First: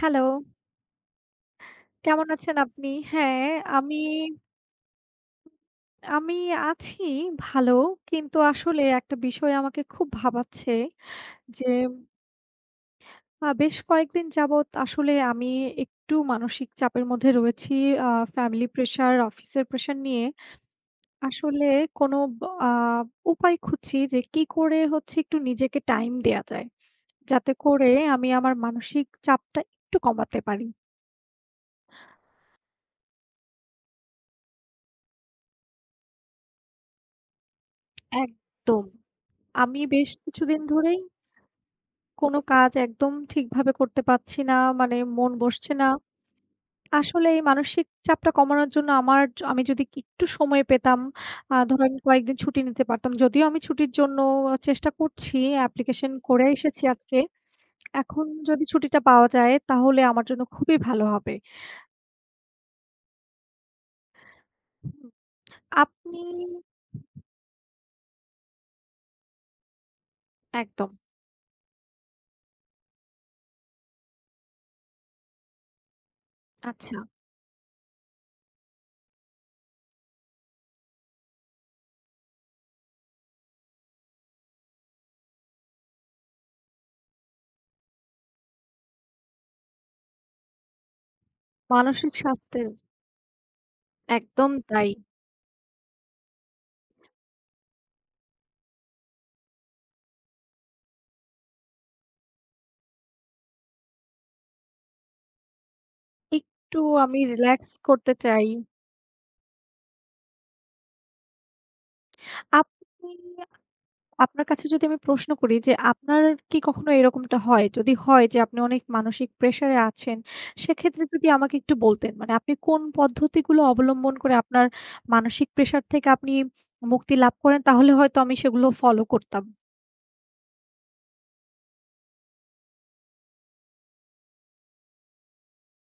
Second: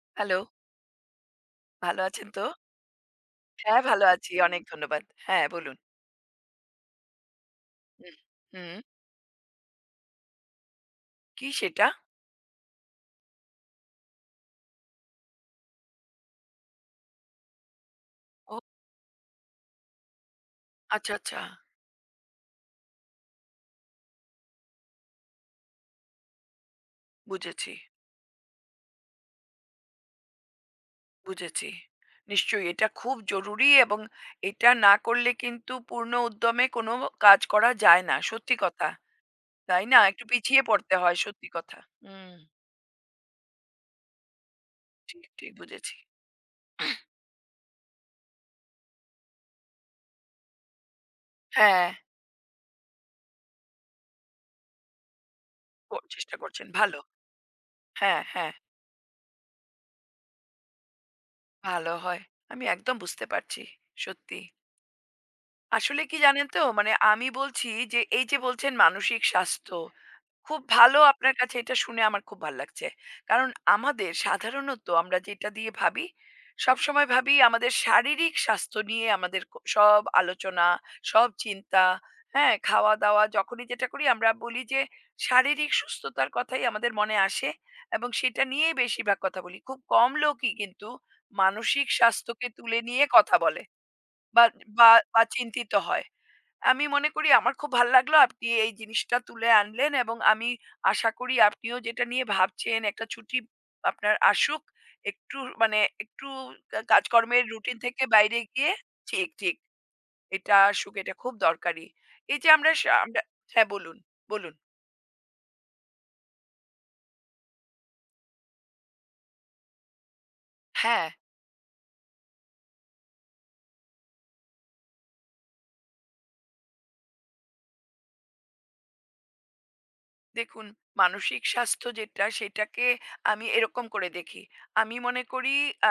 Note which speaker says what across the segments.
Speaker 1: Hello,
Speaker 2: hello, ভালো
Speaker 1: কেমন
Speaker 2: আছেন তো?
Speaker 1: আছেন আপনি? হ্যাঁ,
Speaker 2: হ্যাঁ,
Speaker 1: আমি
Speaker 2: ভালো আছি। অনেক ধন্যবাদ। হ্যাঁ, বলুন।
Speaker 1: আমি আছি ভালো।
Speaker 2: হুম,
Speaker 1: কিন্তু
Speaker 2: হুম।
Speaker 1: আসলে একটা বিষয় আমাকে খুব ভাবাচ্ছে
Speaker 2: কি
Speaker 1: যে
Speaker 2: সেটা?
Speaker 1: বেশ কয়েকদিন যাবৎ আসলে আমি একটু মানসিক চাপের মধ্যে রয়েছি। আ
Speaker 2: ও
Speaker 1: ফ্যামিলি প্রেশার, অফিসের প্রেশার নিয়ে।
Speaker 2: আচ্ছা, আচ্ছা।
Speaker 1: আসলে কোনো ব আ উপায় খুঁজছি যে কি করে হচ্ছে একটু নিজেকে টাইম দেয়া যায়। যাতে
Speaker 2: বুঝেছি,
Speaker 1: করে আমি আমার মানসিক চাপটা একটু কমাতে পারি।
Speaker 2: বুঝেছি। নিশ্চয়ই এটা খুব জরুরি এবং এটা না করলে কিন্তু পূর্ণ উদ্যমে কোনো কাজ করা যায় না। সত্যি
Speaker 1: একদম।
Speaker 2: কথা।
Speaker 1: আমি
Speaker 2: তাই না?
Speaker 1: বেশ
Speaker 2: একটু
Speaker 1: কিছুদিন
Speaker 2: পিছিয়ে পড়তে
Speaker 1: ধরেই
Speaker 2: হয়, সত্যি কথা। হুম,
Speaker 1: কোনো কাজ একদম ঠিকভাবে করতে পারছি না। মানে
Speaker 2: ঠিক,
Speaker 1: মন
Speaker 2: ঠিক
Speaker 1: বসছে না।
Speaker 2: বুঝেছি।
Speaker 1: আসলে এই মানসিক চাপটা কমানোর জন্য আমার য আমি যদি একটু সময় পেতাম,
Speaker 2: হ্যাঁ,
Speaker 1: ধরেন কয়েকদিন ছুটি নিতে পারতাম। যদিও আমি ছুটির জন্য চেষ্টা করছি, অ্যাপ্লিকেশন
Speaker 2: চেষ্টা
Speaker 1: করে
Speaker 2: করছেন।
Speaker 1: এসেছি
Speaker 2: ভালো।
Speaker 1: আজকে।
Speaker 2: হ্যাঁ,
Speaker 1: এখন
Speaker 2: হ্যাঁ,
Speaker 1: যদি ছুটিটা পাওয়া যায় তাহলে আমার জন্য খুবই ভালো হবে।
Speaker 2: ভালো হয়। আমি একদম বুঝতে পারছি। সত্যি।
Speaker 1: হুম,
Speaker 2: আসলে কি
Speaker 1: আপনি।
Speaker 2: জানেন তো? মানে আমি বলছি যে, এই যে বলছেন মানসিক স্বাস্থ্য, খুব
Speaker 1: একদম।
Speaker 2: ভালো আপনার কাছে এটা শুনে আমার খুব ভাল লাগছে। কারণ আমাদের সাধারণত আমরা যেটা দিয়ে ভাবি,
Speaker 1: আচ্ছা,
Speaker 2: সবসময় ভাবি আমাদের শারীরিক স্বাস্থ্য নিয়ে আমাদের সব আলোচনা, সব চিন্তা, হ্যাঁ? খাওয়া-দাওয়া যখনই যেটা করি আমরা বলি যে, শারীরিক সুস্থতার কথাই আমাদের মনে আসে এবং সেটা নিয়েই বেশিরভাগ কথা বলি। খুব কম লোকই কিন্তু মানসিক
Speaker 1: মানসিক
Speaker 2: স্বাস্থ্যকে
Speaker 1: স্বাস্থ্যের
Speaker 2: তুলে নিয়ে কথা বলে বা
Speaker 1: একদম তাই।
Speaker 2: বা বা চিন্তিত হয়। আমি মনে করি আমার খুব ভাল লাগলো আপনি এই জিনিসটা তুলে আনলেন এবং আমি আশা করি আপনিও যেটা নিয়ে ভাবছেন একটা ছুটি আপনার আসুক একটু মানে একটু
Speaker 1: একটু আমি
Speaker 2: কাজকর্মের
Speaker 1: রিল্যাক্স
Speaker 2: রুটিন থেকে
Speaker 1: করতে
Speaker 2: বাইরে
Speaker 1: চাই।
Speaker 2: গিয়ে ঠিক ঠিক এটা আসুক এটা খুব দরকারি এই যে আমরা
Speaker 1: আপনি
Speaker 2: আমরা হ্যাঁ বলুন
Speaker 1: আপনার
Speaker 2: বলুন
Speaker 1: কাছে যদি আমি প্রশ্ন করি যে আপনার কি কখনো এরকমটা হয়? যদি হয় যে আপনি অনেক মানসিক প্রেশারে আছেন, সেক্ষেত্রে
Speaker 2: হ্যাঁ
Speaker 1: যদি আমাকে একটু বলতেন। মানে আপনি কোন পদ্ধতিগুলো অবলম্বন করে আপনার মানসিক প্রেশার থেকে আপনি মুক্তি লাভ করেন তাহলে হয়তো আমি সেগুলো ফলো করতাম।
Speaker 2: দেখুন, মানসিক স্বাস্থ্য যেটা সেটাকে আমি এরকম করে দেখি। আমি মনে করি আ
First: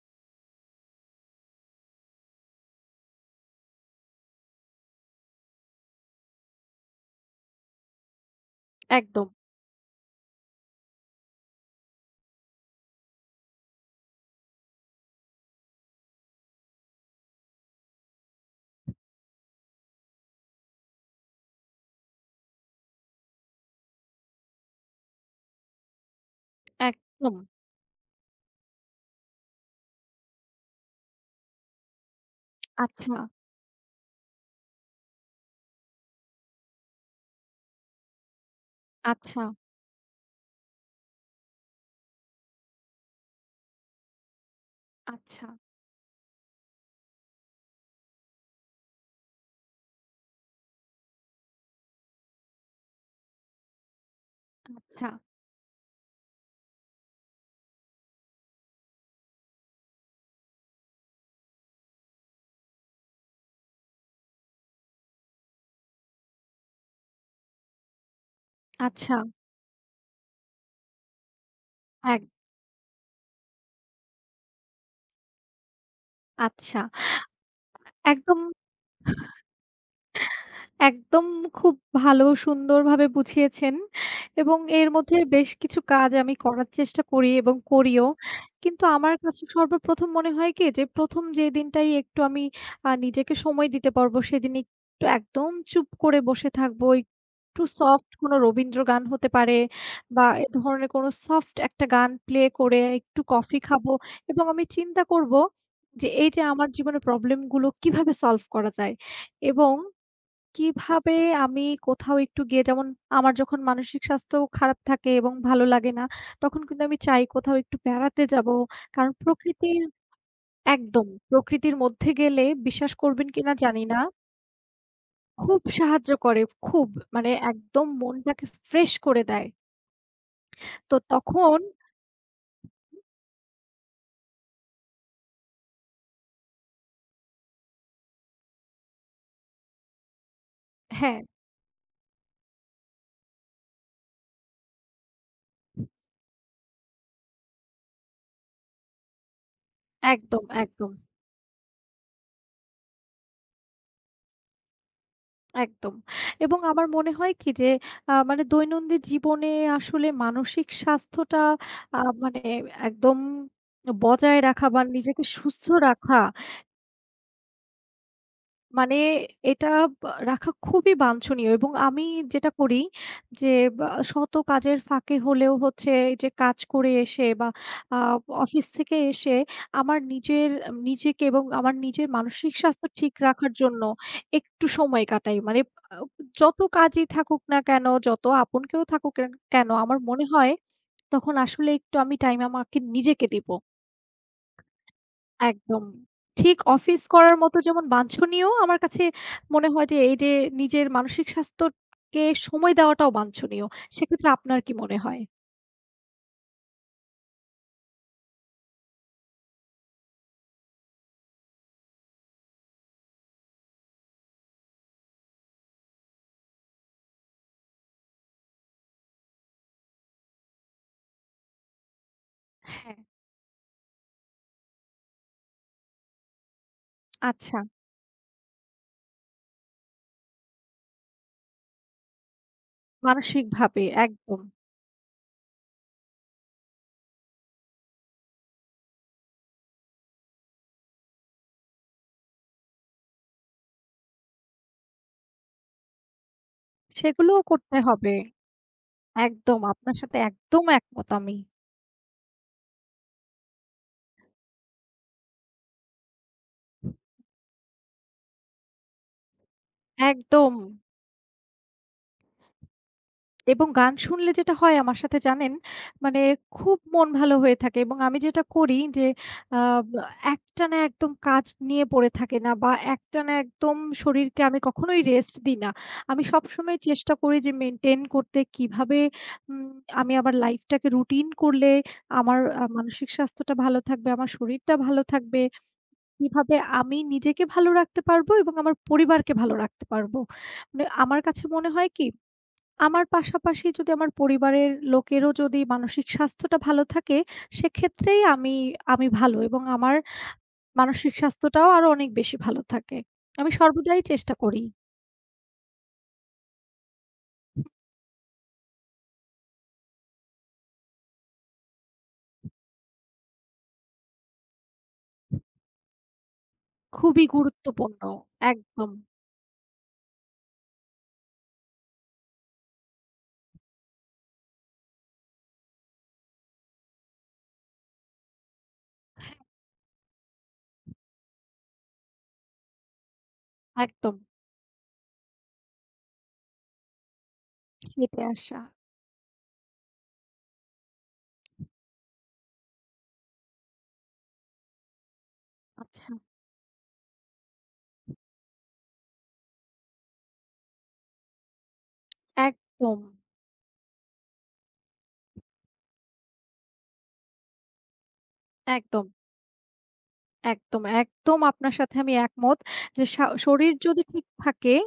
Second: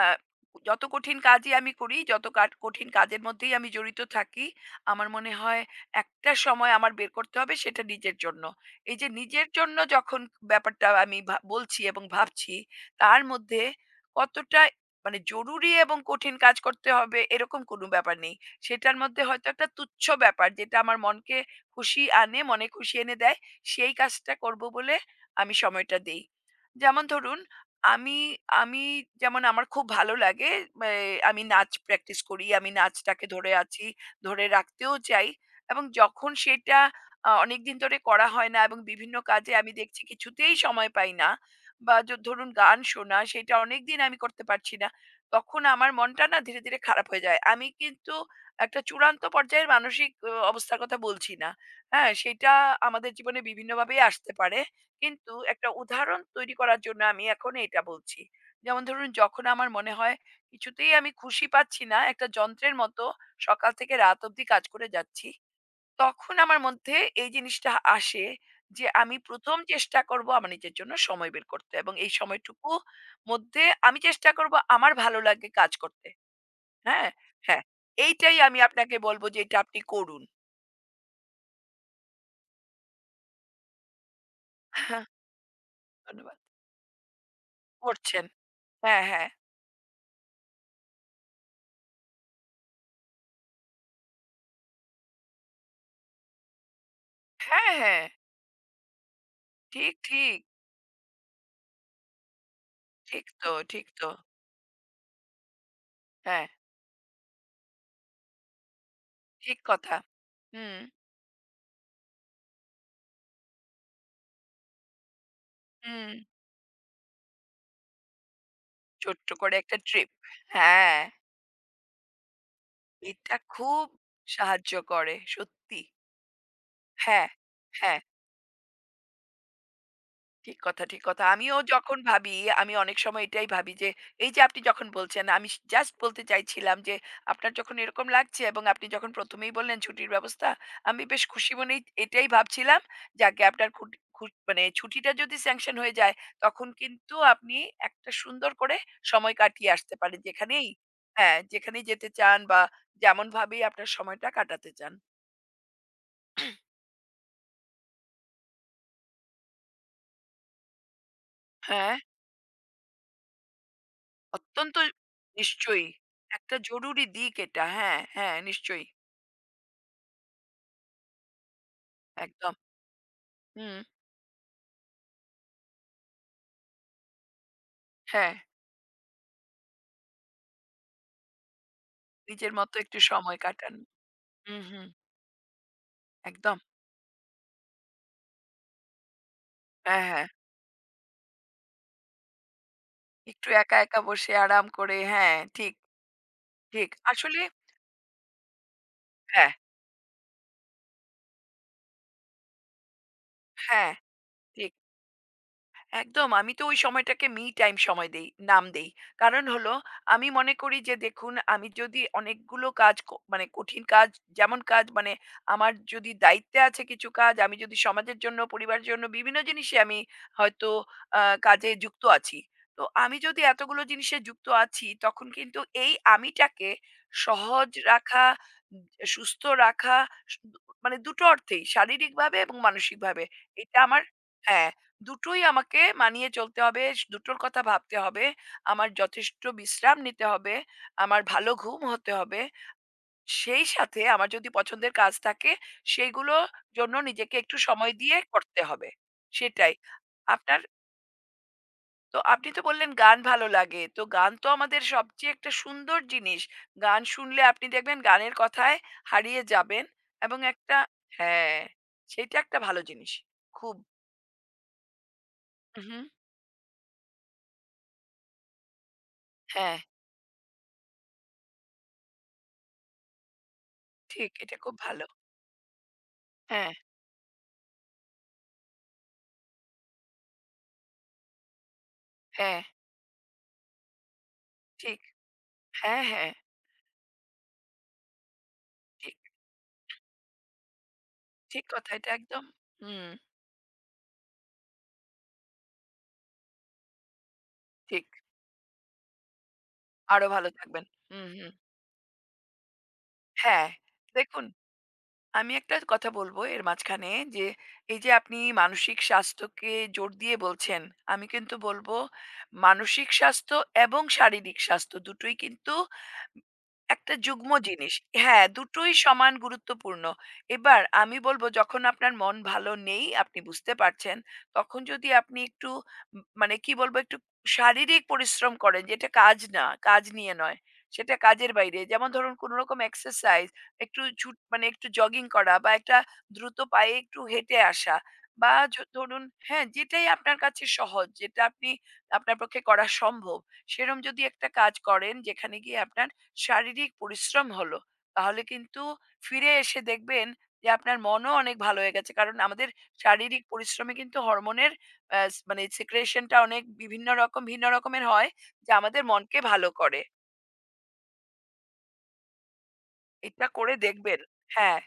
Speaker 2: যত কঠিন কাজই আমি করি, যত কঠিন কাজের মধ্যেই আমি জড়িত থাকি, আমার মনে হয় একটা সময় আমার বের করতে হবে সেটা নিজের জন্য। এই যে
Speaker 1: একদম,
Speaker 2: নিজের জন্য যখন ব্যাপারটা আমি বলছি এবং ভাবছি, তার মধ্যে কতটা মানে জরুরি এবং কঠিন কাজ করতে হবে এরকম কোনো ব্যাপার নেই। সেটার মধ্যে হয়তো একটা তুচ্ছ ব্যাপার যেটা আমার মনকে খুশি আনে, মনে খুশি এনে দেয়। সেই কাজটা করব বলে আমি সময়টা দেই। যেমন
Speaker 1: একদম।
Speaker 2: ধরুন আমি আমি যেমন আমার খুব ভালো লাগে এ আমি নাচ প্র্যাকটিস করি। আমি
Speaker 1: আচ্ছা,
Speaker 2: নাচটাকে ধরে আছি, ধরে রাখতেও চাই এবং যখন সেটা অনেকদিন ধরে করা হয় না এবং বিভিন্ন
Speaker 1: আচ্ছা,
Speaker 2: কাজে আমি দেখছি কিছুতেই সময় পাই না বা ধরুন গান শোনা সেটা অনেকদিন আমি করতে পারছি না।
Speaker 1: আচ্ছা,
Speaker 2: তখন আমার মনটা না ধীরে, ধীরে খারাপ হয়ে যায়। আমি কিন্তু একটা চূড়ান্ত পর্যায়ের মানসিক অবস্থার কথা বলছি না। হ্যাঁ, সেইটা আমাদের জীবনে বিভিন্নভাবেই আসতে পারে।
Speaker 1: আচ্ছা,
Speaker 2: কিন্তু একটা উদাহরণ তৈরি করার জন্য আমি এখন এটা বলছি। যেমন ধরুন যখন আমার মনে হয় কিছুতেই আমি খুশি পাচ্ছি না, একটা যন্ত্রের মতো সকাল থেকে রাত অবধি কাজ করে যাচ্ছি। তখন আমার মধ্যে এই জিনিসটা আসে যে
Speaker 1: আচ্ছা,
Speaker 2: আমি ১ম চেষ্টা করব আমার নিজের জন্য সময় বের করতে এবং এই
Speaker 1: এক
Speaker 2: সময়টুকু মধ্যে আমি চেষ্টা করব আমার ভালো লাগে কাজ করতে।
Speaker 1: আচ্ছা।
Speaker 2: হ্যাঁ? হ্যাঁ, এইটাই
Speaker 1: একদম,
Speaker 2: আমি আপনাকে বলব যে এটা আপনি করুন।
Speaker 1: একদম। খুব ভালো সুন্দরভাবে বুঝিয়েছেন এবং এর মধ্যে বেশ কিছু কাজ আমি
Speaker 2: ধন্যবাদ।
Speaker 1: করার চেষ্টা করি এবং করিও।
Speaker 2: করছেন।
Speaker 1: কিন্তু
Speaker 2: হ্যাঁ,
Speaker 1: আমার
Speaker 2: হ্যাঁ।
Speaker 1: কাছে সর্বপ্রথম মনে হয় কি যে ১ম যে দিনটাই একটু আমি নিজেকে সময় দিতে পারবো সেদিন একটু একদম চুপ করে বসে থাকবো। একটু
Speaker 2: হ্যাঁ, হ্যাঁ।
Speaker 1: সফট কোনো রবীন্দ্র গান হতে পারে
Speaker 2: ঠিক,
Speaker 1: বা
Speaker 2: ঠিক।
Speaker 1: এ ধরনের কোনো সফট একটা গান প্লে করে একটু
Speaker 2: ঠিক তো,
Speaker 1: কফি
Speaker 2: ঠিক
Speaker 1: খাবো
Speaker 2: তো।
Speaker 1: এবং আমি চিন্তা করবো যে এই যে
Speaker 2: হ্যাঁ,
Speaker 1: আমার জীবনের প্রবলেমগুলো কিভাবে সলভ করা যায়
Speaker 2: ঠিক
Speaker 1: এবং
Speaker 2: কথা। হুম,
Speaker 1: কিভাবে আমি কোথাও একটু গিয়ে, যেমন আমার যখন মানসিক স্বাস্থ্য খারাপ থাকে এবং ভালো লাগে না,
Speaker 2: হুম।
Speaker 1: তখন কিন্তু আমি চাই কোথাও একটু বেড়াতে যাবো। কারণ
Speaker 2: ছোট্ট করে একটা
Speaker 1: প্রকৃতির,
Speaker 2: ট্রিপ। হ্যাঁ,
Speaker 1: একদম প্রকৃতির মধ্যে গেলে, বিশ্বাস করবেন
Speaker 2: এটা
Speaker 1: কিনা জানি
Speaker 2: খুব
Speaker 1: না।
Speaker 2: সাহায্য করে,
Speaker 1: খুব
Speaker 2: সত্যি।
Speaker 1: সাহায্য করে, খুব
Speaker 2: হ্যাঁ,
Speaker 1: মানে একদম
Speaker 2: হ্যাঁ।
Speaker 1: মনটাকে ফ্রেশ করে দেয়।
Speaker 2: ঠিক কথা,
Speaker 1: তো
Speaker 2: ঠিক কথা। আমিও
Speaker 1: তখন
Speaker 2: যখন ভাবি, আমি অনেক সময় এটাই ভাবি যে, এই যে আপনি যখন বলছেন, আমি জাস্ট বলতে চাইছিলাম যে, আপনার যখন এরকম লাগছে এবং আপনি যখন ১ম এই বললেন ছুটির ব্যবস্থা, আমি
Speaker 1: হ্যাঁ,
Speaker 2: বেশ খুশি মনেই এটাই ভাবছিলাম। যাকে আপনার খুট খুট মানে ছুটিটা যদি স্যাংশন হয়ে যায়, তখন কিন্তু আপনি একটা সুন্দর করে সময় কাটিয়ে আসতে পারেন।
Speaker 1: একদম,
Speaker 2: যেখানেই
Speaker 1: একদম।
Speaker 2: হ্যাঁ, যেখানেই যেতে চান বা যেমনভাবেই আপনার সময়টা কাটাতে চান।
Speaker 1: একদম। এবং আমার মনে হয় কি যে মানে দৈনন্দিন জীবনে আসলে মানসিক স্বাস্থ্যটা,
Speaker 2: হ্যাঁ।
Speaker 1: আ মানে একদম বজায় রাখা
Speaker 2: অত্যন্ত
Speaker 1: বা নিজেকে সুস্থ
Speaker 2: নিশ্চয়ই।
Speaker 1: রাখা,
Speaker 2: একটা জরুরি দিক এটা। হ্যাঁ, হ্যাঁ, নিশ্চয়ই।
Speaker 1: মানে এটা বা রাখা খুবই বাঞ্ছনীয়। এবং আমি যেটা
Speaker 2: একদম।
Speaker 1: করি যে,
Speaker 2: হুম,
Speaker 1: বা শত কাজের ফাঁকে হলেও হচ্ছে, এই যে কাজ করে এসে বা আ
Speaker 2: হ্যাঁ।
Speaker 1: অফিস থেকে এসে আমার নিজের, নিজেকে এবং আমার নিজের মানসিক
Speaker 2: নিজের মতো
Speaker 1: স্বাস্থ্য
Speaker 2: একটু
Speaker 1: ঠিক
Speaker 2: সময়
Speaker 1: রাখার
Speaker 2: কাটান।
Speaker 1: জন্য
Speaker 2: হুম,
Speaker 1: একটু
Speaker 2: হুম।
Speaker 1: সময় কাটাই। মানে আ যত
Speaker 2: একদম।
Speaker 1: কাজই থাকুক না কেন, যত আপন কেউ থাকুক না কেন, আমার
Speaker 2: হ্যাঁ,
Speaker 1: মনে
Speaker 2: হ্যাঁ।
Speaker 1: হয় তখন আসলে একটু আমি টাইম আমাকে নিজেকে
Speaker 2: একটু
Speaker 1: দিব।
Speaker 2: একা, একা বসে আরাম করে হ্যাঁ, ঠিক,
Speaker 1: একদম। ঠিক
Speaker 2: ঠিক।
Speaker 1: অফিস করার
Speaker 2: আসলে
Speaker 1: মতো যেমন বাঞ্ছনীয়, আমার কাছে
Speaker 2: হ্যাঁ,
Speaker 1: মনে হয় যে এই যে নিজের মানসিক স্বাস্থ্যকে সময় দেওয়াটাও বাঞ্ছনীয়।
Speaker 2: হ্যাঁ,
Speaker 1: সেক্ষেত্রে আপনার
Speaker 2: ঠিক।
Speaker 1: কি মনে হয়?
Speaker 2: একদম। আমি তো ওই সময়টাকে মি টাইম সময় দেই, নাম দেই। কারণ হলো আমি মনে করি যে দেখুন আমি যদি অনেকগুলো কাজ মানে কঠিন কাজ যেমন কাজ মানে আমার যদি দায়িত্বে আছে কিছু কাজ, আমি যদি সমাজের জন্য, পরিবারের জন্য বিভিন্ন জিনিসে আমি হয়তো আ কাজে যুক্ত আছি। তো
Speaker 1: হ্যাঁ,
Speaker 2: আমি যদি এতগুলো জিনিসে যুক্ত আছি তখন কিন্তু এই আমিটাকে
Speaker 1: আচ্ছা।
Speaker 2: সহজ রাখা, উম সুস্থ রাখা সু মানে দুটো অর্থেই শারীরিকভাবে এবং মানসিকভাবে। এটা
Speaker 1: মানসিকভাবে
Speaker 2: আমার
Speaker 1: একদম।
Speaker 2: হ্যাঁ। দুটোই আমাকে মানিয়ে চলতে হবে। দুটোর কথা ভাবতে হবে। আমার যথেষ্ট বিশ্রাম নিতে হবে। আমার ভালো ঘুম হতে হবে। সেই সাথে আমার যদি পছন্দের কাজ থাকে সেইগুলোর জন্য নিজেকে
Speaker 1: সেগুলোও
Speaker 2: একটু
Speaker 1: করতে
Speaker 2: সময়
Speaker 1: হবে।
Speaker 2: দিয়ে করতে হবে।
Speaker 1: একদম,
Speaker 2: সেটাই।
Speaker 1: আপনার সাথে
Speaker 2: আপনার
Speaker 1: একদম একমত আমি।
Speaker 2: তো আপনি তো বললেন গান ভালো লাগে। তো গান তো আমাদের সবচেয়ে একটা সুন্দর জিনিস। গান শুনলে আপনি দেখবেন গানের কথায় হারিয়ে যাবেন এবং
Speaker 1: একদম।
Speaker 2: একটা হ্যাঁ, সেইটা একটা ভালো জিনিস।
Speaker 1: এবং
Speaker 2: খুব
Speaker 1: গান শুনলে যেটা হয় আমার সাথে, জানেন,
Speaker 2: হুম।
Speaker 1: মানে খুব মন ভালো হয়ে থাকে। এবং আমি যেটা করি যে, আ
Speaker 2: হ্যাঁ,
Speaker 1: বা একটানা একদম কাজ নিয়ে পড়ে থাকি না, বা একটানা একদম
Speaker 2: ঠিক।
Speaker 1: শরীরকে
Speaker 2: এটা
Speaker 1: আমি
Speaker 2: খুব
Speaker 1: কখনোই
Speaker 2: ভালো।
Speaker 1: রেস্ট দিই না। আমি
Speaker 2: হ্যাঁ,
Speaker 1: সবসময় চেষ্টা করি যে মেইনটেইন করতে, কিভাবে উম আমি আমার লাইফটাকে রুটিন করলে আমার
Speaker 2: হ্যাঁ,
Speaker 1: মানসিক স্বাস্থ্যটা ভালো থাকবে, আমার শরীরটা ভালো
Speaker 2: ঠিক।
Speaker 1: থাকবে।
Speaker 2: হ্যাঁ, হ্যাঁ,
Speaker 1: কিভাবে আমি নিজেকে ভালো রাখতে পারবো এবং আমার
Speaker 2: ঠিক,
Speaker 1: পরিবারকে ভালো রাখতে পারবো। মানে আমার কাছে
Speaker 2: ঠিক
Speaker 1: মনে হয়
Speaker 2: কথা।
Speaker 1: কি,
Speaker 2: এটা একদম
Speaker 1: আমার
Speaker 2: হুম,
Speaker 1: পাশাপাশি যদি আমার পরিবারের লোকেরও যদি মানসিক স্বাস্থ্যটা ভালো থাকে,
Speaker 2: ঠিক।
Speaker 1: সেক্ষেত্রেই আমি আমি ভালো, এবং আমার
Speaker 2: আরো ভালো থাকবেন।
Speaker 1: মানসিক
Speaker 2: হুম, হুম।
Speaker 1: স্বাস্থ্যটাও আরো অনেক বেশি ভালো থাকে। আমি
Speaker 2: হ্যাঁ,
Speaker 1: সর্বদাই চেষ্টা
Speaker 2: দেখুন
Speaker 1: করি।
Speaker 2: আমি একটা কথা বলবো এর মাঝখানে যে, এই যে আপনি মানসিক স্বাস্থ্যকে জোর দিয়ে বলছেন, আমি কিন্তু বলব মানসিক স্বাস্থ্য এবং শারীরিক স্বাস্থ্য দুটোই কিন্তু একটা
Speaker 1: খুবই
Speaker 2: যুগ্ম জিনিস।
Speaker 1: গুরুত্বপূর্ণ।
Speaker 2: হ্যাঁ,
Speaker 1: একদম,
Speaker 2: দুটোই সমান গুরুত্বপূর্ণ। এবার আমি বলব যখন আপনার মন ভালো নেই, আপনি বুঝতে পারছেন, তখন যদি আপনি একটু মানে কি বলবো একটু শারীরিক পরিশ্রম করেন যেটা কাজ না, কাজ নিয়ে নয়। সেটা কাজের বাইরে। যেমন ধরুন কোন রকম এক্সারসাইজ, একটু
Speaker 1: একদম।
Speaker 2: মানে একটু জগিং করা বা একটা দ্রুত পায়ে একটু হেঁটে আসা
Speaker 1: হেঁটে
Speaker 2: বা
Speaker 1: আসা।
Speaker 2: ধরুন হ্যাঁ, যেটাই আপনার কাছে সহজ, যেটা আপনি আপনার পক্ষে করা সম্ভব, সেরম যদি একটা কাজ করেন যেখানে গিয়ে
Speaker 1: আচ্ছা।
Speaker 2: আপনার শারীরিক পরিশ্রম হলো, তাহলে কিন্তু ফিরে এসে দেখবেন যে আপনার মনও অনেক ভালো হয়ে গেছে। কারণ আমাদের
Speaker 1: একদম,
Speaker 2: শারীরিক পরিশ্রমে কিন্তু হরমোনের আ মানে secretion টা অনেক বিভিন্ন রকম ভিন্ন রকমের হয় যা আমাদের
Speaker 1: একদম।
Speaker 2: মনকে ভালো করে।
Speaker 1: একদম, একদম আপনার সাথে আমি একমত যে
Speaker 2: এটা
Speaker 1: শরীর
Speaker 2: করে
Speaker 1: যদি
Speaker 2: দেখবেন।
Speaker 1: ঠিক থাকে
Speaker 2: হ্যাঁ,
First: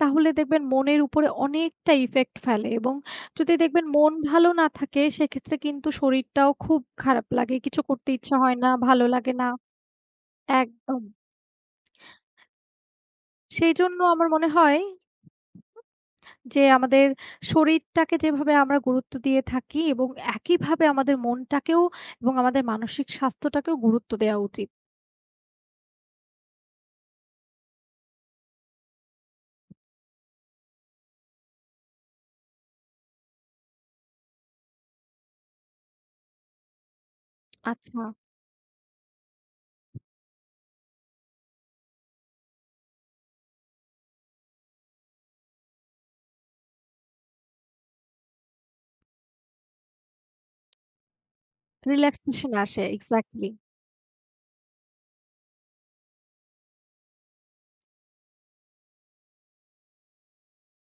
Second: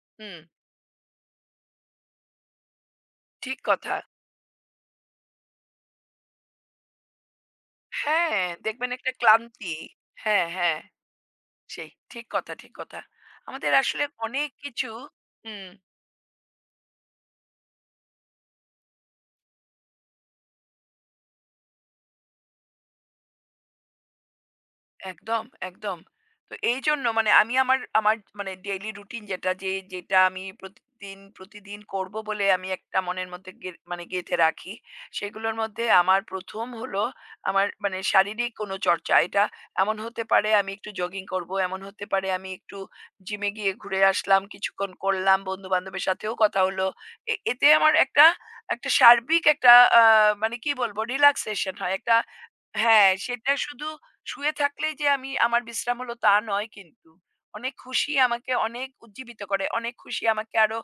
Speaker 1: তাহলে
Speaker 2: হুম,
Speaker 1: দেখবেন মনের উপরে অনেকটা ইফেক্ট ফেলে। এবং যদি
Speaker 2: ঠিক
Speaker 1: দেখবেন
Speaker 2: কথা।
Speaker 1: মন ভালো না থাকে সেক্ষেত্রে কিন্তু শরীরটাও খুব খারাপ লাগে। কিছু করতে ইচ্ছা
Speaker 2: হ্যাঁ,
Speaker 1: হয় না,
Speaker 2: দেখবেন
Speaker 1: ভালো
Speaker 2: একটা
Speaker 1: লাগে না।
Speaker 2: ক্লান্তি। হ্যাঁ, হ্যাঁ।
Speaker 1: একদম।
Speaker 2: সেই ঠিক কথা, ঠিক কথা। আমাদের
Speaker 1: সেইজন্য
Speaker 2: আসলে
Speaker 1: আমার মনে
Speaker 2: অনেক
Speaker 1: হয়
Speaker 2: কিছু হুম।
Speaker 1: যে আমাদের শরীরটাকে যেভাবে আমরা গুরুত্ব দিয়ে থাকি, এবং একইভাবে আমাদের মনটাকেও এবং আমাদের মানসিক স্বাস্থ্যটাকেও গুরুত্ব দেওয়া উচিত।
Speaker 2: একদম, একদম। তো এইজন্য মানে আমি আমার আমার মানে ডেইলি রুটিন যেটা যেটা আমি প্রতিদিন, প্রতিদিন করব বলে আমি একটা মনের মধ্যে মানে গেঁথে রাখি। সেগুলোর মধ্যে আমার ১ম হলো আমার মানে
Speaker 1: আচ্ছা,
Speaker 2: শারীরিক কোনো চর্চা। এটা এমন হতে পারে আমি একটু জগিং করব, এমন হতে পারে আমি একটু জিমে গিয়ে ঘুরে আসলাম, কিছুক্ষণ করলাম, বন্ধু-বান্ধবের সাথেও কথা হলো। এতে আমার একটা, একটা সার্বিক একটা আ মানে কি বলবো রিল্যাক্সেশন হয়। একটা
Speaker 1: রিল্যাক্সেশন আসে,
Speaker 2: হ্যাঁ,
Speaker 1: এক্সাক্টলি।
Speaker 2: সেটা শুধু শুয়ে থাকলেই যে আমি আমার বিশ্রাম হলো তা নয় কিন্তু। অনেক খুশি আমাকে অনেক উজ্জীবিত করে। অনেক খুশি আমাকে আরো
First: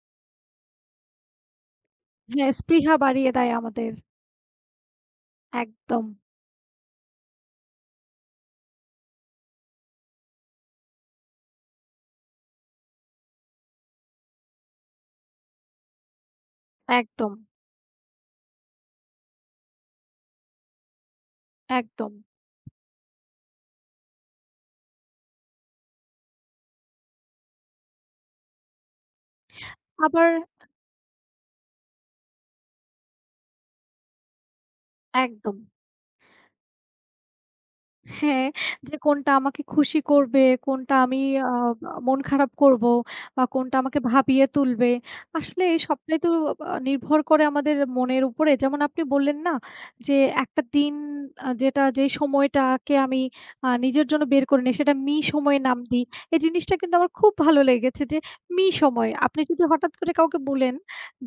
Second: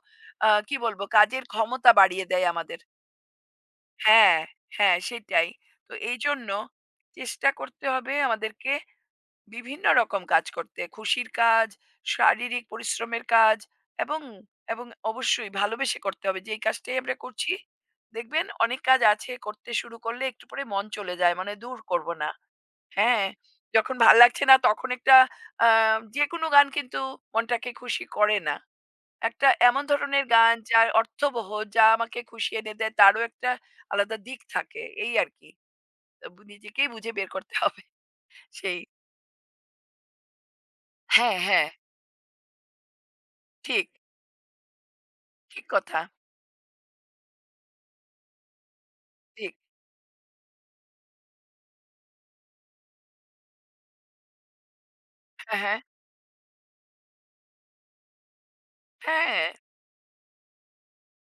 Speaker 2: কি বলবো কাজের ক্ষমতা বাড়িয়ে দেয়
Speaker 1: হ্যাঁ,
Speaker 2: আমাদের।
Speaker 1: স্পৃহা বাড়িয়ে দেয় আমাদের।
Speaker 2: হ্যাঁ, হ্যাঁ সেটাই। তো
Speaker 1: একদম,
Speaker 2: এইজন্য চেষ্টা করতে হবে আমাদেরকে বিভিন্ন রকম কাজ করতে। খুশির কাজ, শারীরিক পরিশ্রমের কাজ এবং, এবং অবশ্যই ভালোবেসে করতে হবে। যেই কাজটাই আমরা
Speaker 1: একদম,
Speaker 2: করছি দেখবেন অনেক কাজ আছে করতে শুরু করলে একটু পরে মন চলে যায়। মানে দূর করব
Speaker 1: একদম।
Speaker 2: না। হ্যাঁ, যখন ভাল লাগছে না তখন একটা আ যেকোনো গান কিন্তু মনটাকে খুশি করে না। একটা এমন ধরনের
Speaker 1: আবার
Speaker 2: গান যার অর্থবহ, যা আমাকে খুশি এনে দেয় তারও একটা আলাদা দিক থাকে। এই আরকি।
Speaker 1: একদম।
Speaker 2: আ বু নিজেকেই বুঝে বের করতে হবে।
Speaker 1: হ্যাঁ,
Speaker 2: সেই
Speaker 1: যে কোনটা আমাকে খুশি করবে, কোনটা আমি
Speaker 2: হ্যাঁ,
Speaker 1: আ
Speaker 2: হ্যাঁ।
Speaker 1: মন খারাপ করব, বা কোনটা
Speaker 2: ঠিক,
Speaker 1: আমাকে ভাবিয়ে তুলবে। আসলে
Speaker 2: ঠিক
Speaker 1: এই
Speaker 2: কথা।
Speaker 1: সবটাই তো নির্ভর করে আমাদের মনের উপরে। যেমন আপনি বললেন না
Speaker 2: ঠিক।
Speaker 1: যে একটা দিন, যেটা যে সময়টাকে আমি নিজের জন্য বের করে নিই সেটা মি সময়ে
Speaker 2: হ্যাঁ,
Speaker 1: নাম
Speaker 2: হ্যাঁ।
Speaker 1: দিই। এই জিনিসটা কিন্তু আমার খুব ভালো লেগেছে যে মি সময়। আপনি
Speaker 2: হ্যাঁ,
Speaker 1: যদি হঠাৎ করে কাউকে বলেন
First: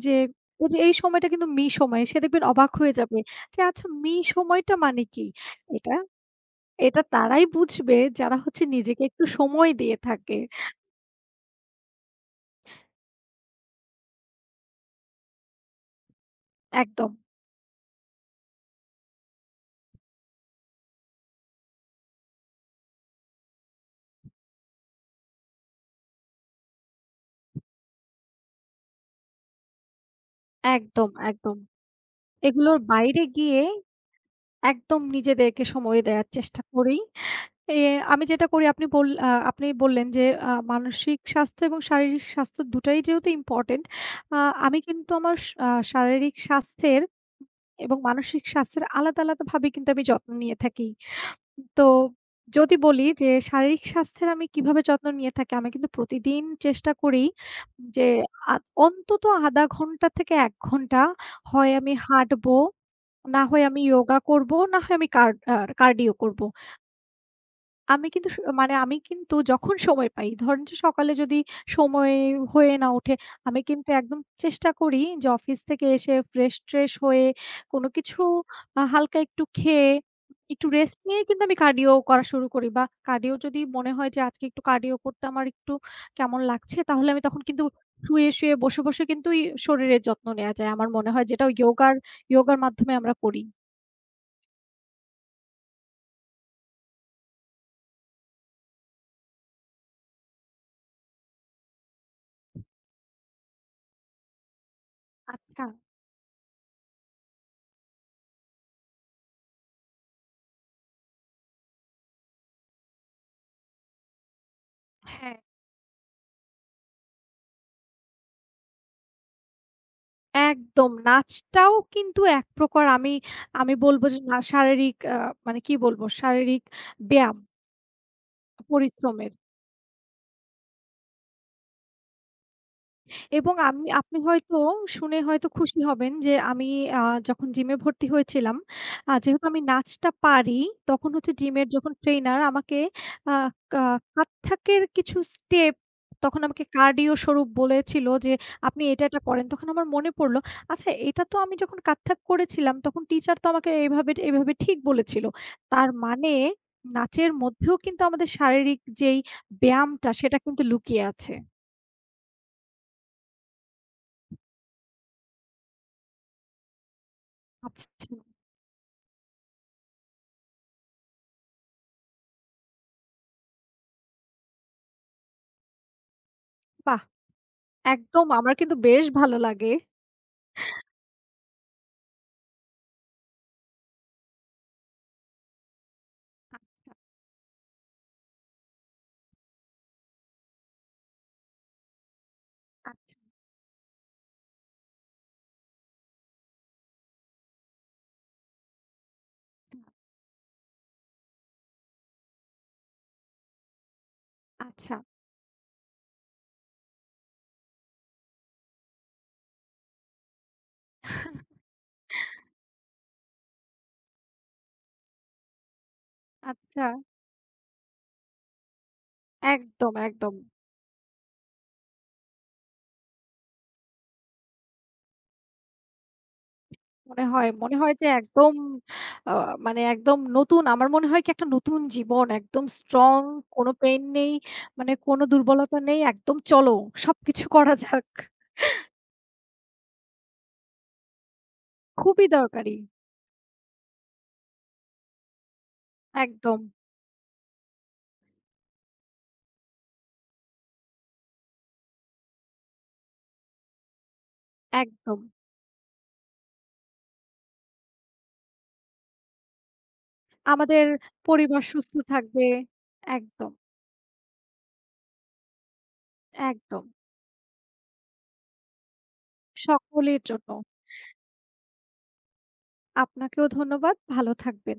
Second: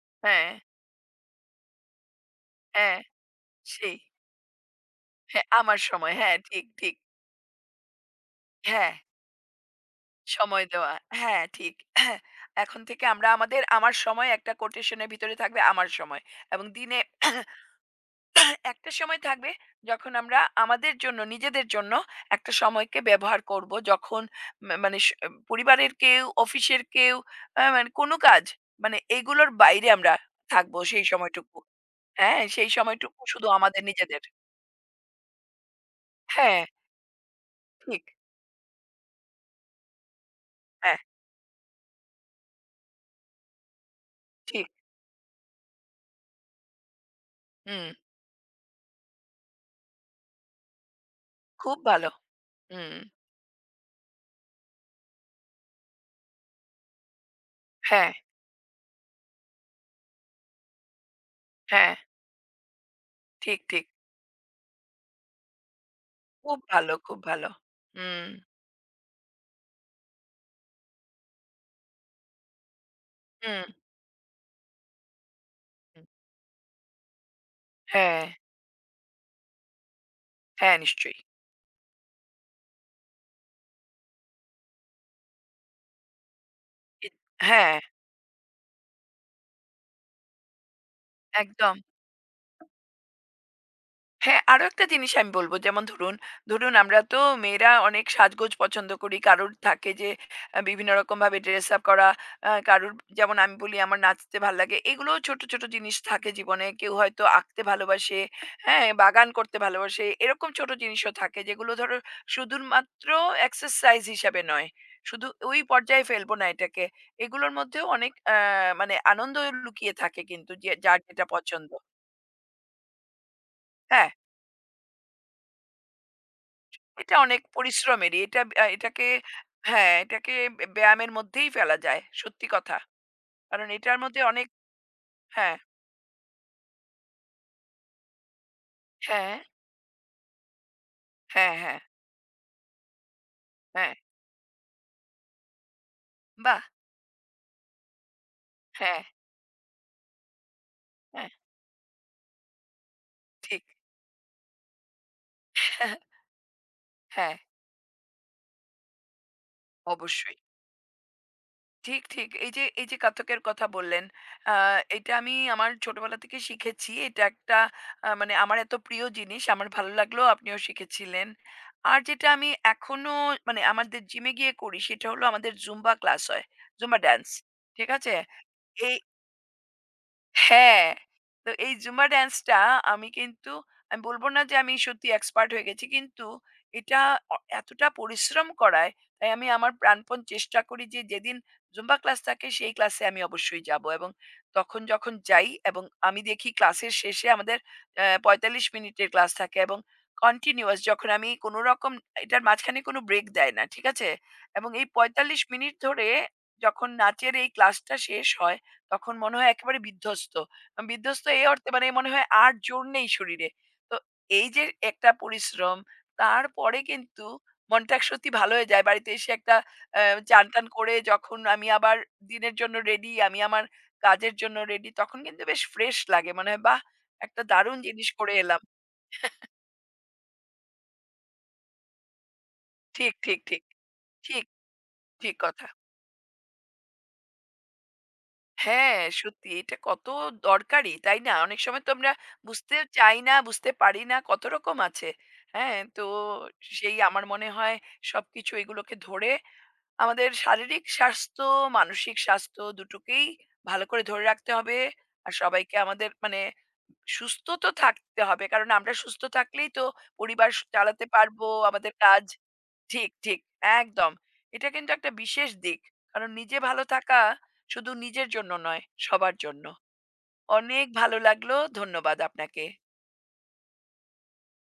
Speaker 1: যে,
Speaker 2: হ্যাঁ,
Speaker 1: ওই যে এই সময়টা কিন্তু মি সময়, সে দেখবেন অবাক হয়ে
Speaker 2: হ্যাঁ।
Speaker 1: যাবে যে আচ্ছা
Speaker 2: সেই।
Speaker 1: মি সময়টা মানে কি?
Speaker 2: হ্যাঁ, আমার
Speaker 1: এটা
Speaker 2: সময়। হ্যাঁ, ঠিক, ঠিক।
Speaker 1: এটা তারাই বুঝবে যারা হচ্ছে
Speaker 2: হ্যাঁ।
Speaker 1: নিজেকে একটু সময় দিয়ে থাকে।
Speaker 2: সময় দেওয়া। হ্যাঁ, ঠিক। হ্যাঁ, এখন থেকে আমরা আমার সময় একটা কোটেশনের ভিতরে থাকবে আমার সময়। এবং দিনে
Speaker 1: একদম,
Speaker 2: একটা সময় থাকবে যখন আমরা আমাদের জন্য, নিজেদের জন্য একটা সময়কে ব্যবহার করব। যখন মানে পরিবারের কেউ, অফিসের কেউ মানে কোনো কাজ মানে এগুলোর বাইরে আমরা থাকবো সেই
Speaker 1: একদম, একদম।
Speaker 2: সময়টুকু। হ্যাঁ, সেই
Speaker 1: এগুলোর
Speaker 2: সময়টুকু
Speaker 1: বাইরে
Speaker 2: শুধু
Speaker 1: গিয়ে
Speaker 2: আমাদের নিজেদের।
Speaker 1: একদম নিজেদেরকে সময় দেয়ার
Speaker 2: হ্যাঁ,
Speaker 1: চেষ্টা করি। এ
Speaker 2: ঠিক।
Speaker 1: আমি যেটা করি, আপনি বল আ আপনি বললেন যে
Speaker 2: হ্যাঁ,
Speaker 1: মানসিক স্বাস্থ্য এবং শারীরিক স্বাস্থ্য দুটাই যেহেতু ইম্পোর্টেন্ট, আ
Speaker 2: ঠিক।
Speaker 1: আমি কিন্তু আমার স আ শারীরিক স্বাস্থ্যের
Speaker 2: হুম,
Speaker 1: এবং মানসিক স্বাস্থ্যের আলাদা, আলাদাভাবে কিন্তু আমি যত্ন নিয়ে থাকি।
Speaker 2: খুব
Speaker 1: তো
Speaker 2: ভালো।
Speaker 1: যদি
Speaker 2: হুম।
Speaker 1: বলি যে শারীরিক স্বাস্থ্যের আমি কিভাবে যত্ন নিয়ে থাকি, আমি কিন্তু প্রতিদিন চেষ্টা করি যে
Speaker 2: হ্যাঁ,
Speaker 1: আ অন্তত ০.৫ ঘন্টা থেকে ১ ঘন্টা হয় আমি
Speaker 2: হ্যাঁ।
Speaker 1: হাঁটবো, না
Speaker 2: ঠিক,
Speaker 1: হয় আমি
Speaker 2: ঠিক।
Speaker 1: যোগা করব, না হয় আমি কার্ডিও করব।
Speaker 2: খুব ভালো, খুব ভালো।
Speaker 1: আমি
Speaker 2: হুম,
Speaker 1: কিন্তু মানে আমি কিন্তু যখন সময় পাই, ধরেন যে সকালে যদি সময় হয়ে না ওঠে, আমি
Speaker 2: হুম,
Speaker 1: কিন্তু একদম চেষ্টা করি যে অফিস থেকে
Speaker 2: হুম।
Speaker 1: এসে ফ্রেশ-ট্রেশ হয়ে কোনো কিছু
Speaker 2: হ্যাঁ,
Speaker 1: হালকা একটু খেয়ে, একটু
Speaker 2: হ্যাঁ
Speaker 1: রেস্ট
Speaker 2: নিশ্চয়ই।
Speaker 1: নিয়ে কিন্তু আমি কার্ডিও করা শুরু করি, বা কার্ডিও যদি মনে হয় যে আজকে একটু কার্ডিও করতে আমার একটু কেমন লাগছে, তাহলে
Speaker 2: এ
Speaker 1: আমি তখন কিন্তু
Speaker 2: হ্যাঁ,
Speaker 1: শুয়ে, শুয়ে বসে, বসে কিন্তু শরীরের যত্ন নেয়া যায়। আমার মনে হয় যেটা
Speaker 2: একদম।
Speaker 1: ইয়োগার ইয়োগার মাধ্যমে আমরা করি।
Speaker 2: হ্যাঁ, আরো একটা জিনিস আমি বলব যেমন ধরুন, ধরুন আমরা তো মেয়েরা অনেক সাজগোজ পছন্দ করি। কারোর থাকে যে বিভিন্ন রকমভাবে ড্রেস আপ করা। কারোর যেমন আমি বলি আমার নাচতে ভাল লাগে। এগুলোও ছোট, ছোট
Speaker 1: আচ্ছা।
Speaker 2: জিনিস থাকে জীবনে। কেউ হয়তো আঁকতে ভালোবাসে, হ্যাঁ? বাগান করতে ভালোবাসে। এরকম ছোট জিনিসও থাকে যেগুলো ধরো শুধুমাত্র এক্সারসাইজ হিসাবে নয়। শুধু
Speaker 1: হ্যাঁ।
Speaker 2: ওই পর্যায়ে ফেলবো না এটাকে। এগুলোর মধ্যেও অনেক মানে আনন্দ লুকিয়ে থাকে কিন্তু যে
Speaker 1: একদম।
Speaker 2: যার যেটা পছন্দ।
Speaker 1: নাচটাও কিন্তু এক প্রকার আমি, আমি বলব
Speaker 2: হ্যাঁ।
Speaker 1: যে না শারীরিক, মানে কি বলব? শারীরিক
Speaker 2: এটা
Speaker 1: ব্যায়াম,
Speaker 2: অনেক পরিশ্রমেরই। এটা এটাকে
Speaker 1: পরিশ্রমের।
Speaker 2: হ্যাঁ, এটাকে ব্যায়ামের মধ্যেই ফেলা যায়। সত্যি কথা।
Speaker 1: এবং
Speaker 2: কারণ
Speaker 1: আমি,
Speaker 2: এটার
Speaker 1: আপনি
Speaker 2: মধ্যে অনেক
Speaker 1: হয়তো শুনে হয়তো
Speaker 2: হ্যাঁ,
Speaker 1: খুশি হবেন যে আমি আ যখন জিমে ভর্তি হয়েছিলাম,
Speaker 2: হ্যাঁ,
Speaker 1: যেহেতু আমি নাচটা পারি, তখন হচ্ছে
Speaker 2: হ্যাঁ,
Speaker 1: জিমের
Speaker 2: হ্যাঁ,
Speaker 1: যখন ট্রেইনার আমাকে আ কা
Speaker 2: হ্যাঁ।
Speaker 1: কত্থকের কিছু স্টেপ তখন
Speaker 2: বাহ!
Speaker 1: আমাকে কার্ডিও স্বরূপ বলেছিল যে, "আপনি
Speaker 2: হ্যাঁ,
Speaker 1: এটা, এটা করেন।" তখন আমার মনে পড়ল, আচ্ছা এটা
Speaker 2: হ্যাঁ,
Speaker 1: তো আমি যখন কত্থক করেছিলাম তখন টিচার তো
Speaker 2: ঠিক।
Speaker 1: আমাকে এভাবে, এভাবে ঠিক বলেছিল। তার মানে নাচের
Speaker 2: হ্যাঁ,
Speaker 1: মধ্যেও কিন্তু আমাদের শারীরিক যেই ব্যায়ামটা সেটা
Speaker 2: অবশ্যই।
Speaker 1: কিন্তু লুকিয়ে আছে।
Speaker 2: ঠিক, ঠিক। এই যে কাতকের কথা বললেন, আ এটা আমি আমার ছোটবেলা থেকে শিখেছি। এটা একটা
Speaker 1: আচ্ছা,
Speaker 2: মানে আমার এত প্রিয় জিনিস, আমার ভালো লাগলো আপনিও শিখেছিলেন। আর যেটা আমি এখনো মানে আমাদের জিমে গিয়ে করি, সেটা হলো আমাদের জুম্বা ক্লাস হয়, জুম্বা
Speaker 1: বাহ!
Speaker 2: ড্যান্স। ঠিক আছে?
Speaker 1: একদম, আমার কিন্তু
Speaker 2: এই
Speaker 1: বেশ ভালো লাগে।
Speaker 2: হ্যাঁ, তো এই জুম্বা ড্যান্সটা আমি কিন্তু আমি বলব না যে আমি সত্যি এক্সপার্ট হয়ে গেছি। কিন্তু এটা এতটা পরিশ্রম করায়, তাই আমি আমার প্রাণপণ চেষ্টা করি যে যেদিন জুম্বা ক্লাস থাকে সেই ক্লাসে
Speaker 1: আচ্ছা,
Speaker 2: আমি অবশ্যই যাব এবং তখন যখন যাই এবং আমি দেখি ক্লাসের শেষে আমাদের ৪৫ মিনিটের ক্লাস থাকে এবং কন্টিনিউয়াস যখন আমি কোনো রকম এটার মাঝখানে কোনো ব্রেক দেয় না। ঠিক আছে? এবং এই
Speaker 1: আচ্ছা,
Speaker 2: ৪৫ মিনিট ধরে যখন নাচের এই ক্লাসটা শেষ হয় তখন মনে হয় একেবারে বিধ্বস্ত। বিধ্বস্ত এই অর্থে মানে মনে হয় আর জোর নেই শরীরে। তো এই যে একটা পরিশ্রম, তারপরে
Speaker 1: আচ্ছা, আচ্ছা।
Speaker 2: কিন্তু মনটা সত্যি ভালো হয়ে যায়। বাড়িতে এসে একটা
Speaker 1: একদম,
Speaker 2: অ্যা
Speaker 1: একদম।
Speaker 2: চান-টান করে যখন আমি আবার দিনের জন্য রেডি, আমি আমার কাজের জন্য রেডি, তখন কিন্তু বেশ ফ্রেশ লাগে। মনে হয় বাহ!
Speaker 1: মনে
Speaker 2: একটা
Speaker 1: হয় মনে
Speaker 2: দারুণ
Speaker 1: হয় যে
Speaker 2: জিনিস করে
Speaker 1: একদম,
Speaker 2: এলাম।
Speaker 1: আ মানে একদম নতুন, আমার মনে হয় কি একটা নতুন জীবন, একদম
Speaker 2: ঠিক,
Speaker 1: স্ট্রং,
Speaker 2: ঠিক, ঠিক,
Speaker 1: কোনো পেইন নেই,
Speaker 2: ঠিক,
Speaker 1: মানে কোনো
Speaker 2: ঠিক কথা।
Speaker 1: দুর্বলতা নেই। একদম চলো সবকিছু করা যাক।
Speaker 2: হ্যাঁ, সত্যি এটা কত দরকারি, তাই না? অনেক সময় তো আমরা
Speaker 1: খুবই দরকারি।
Speaker 2: বুঝতে চাই না, বুঝতে পারি না, কত রকম আছে। হ্যাঁ, তো
Speaker 1: একদম,
Speaker 2: সেই আমার মনে হয় সবকিছু এগুলোকে ধরে আমাদের শারীরিক স্বাস্থ্য, মানসিক স্বাস্থ্য দুটোকেই ভালো করে ধরে রাখতে হবে।
Speaker 1: একদম।
Speaker 2: আর সবাইকে আমাদের মানে সুস্থ তো থাকতে হবে। কারণ আমরা সুস্থ থাকলেই তো পরিবার
Speaker 1: আমাদের
Speaker 2: চালাতে পারবো,
Speaker 1: পরিবার সুস্থ
Speaker 2: আমাদের কাজ
Speaker 1: থাকবে।
Speaker 2: ঠিক, ঠিক
Speaker 1: একদম,
Speaker 2: একদম। এটা কিন্তু একটা বিশেষ দিক। কারণ নিজে ভালো
Speaker 1: একদম।
Speaker 2: থাকা শুধু নিজের জন্য নয়, সবার জন্য।
Speaker 1: সকলের জন্য।
Speaker 2: অনেক ভালো লাগলো। ধন্যবাদ আপনাকে।
Speaker 1: আপনাকেও ধন্যবাদ। ভালো থাকবেন।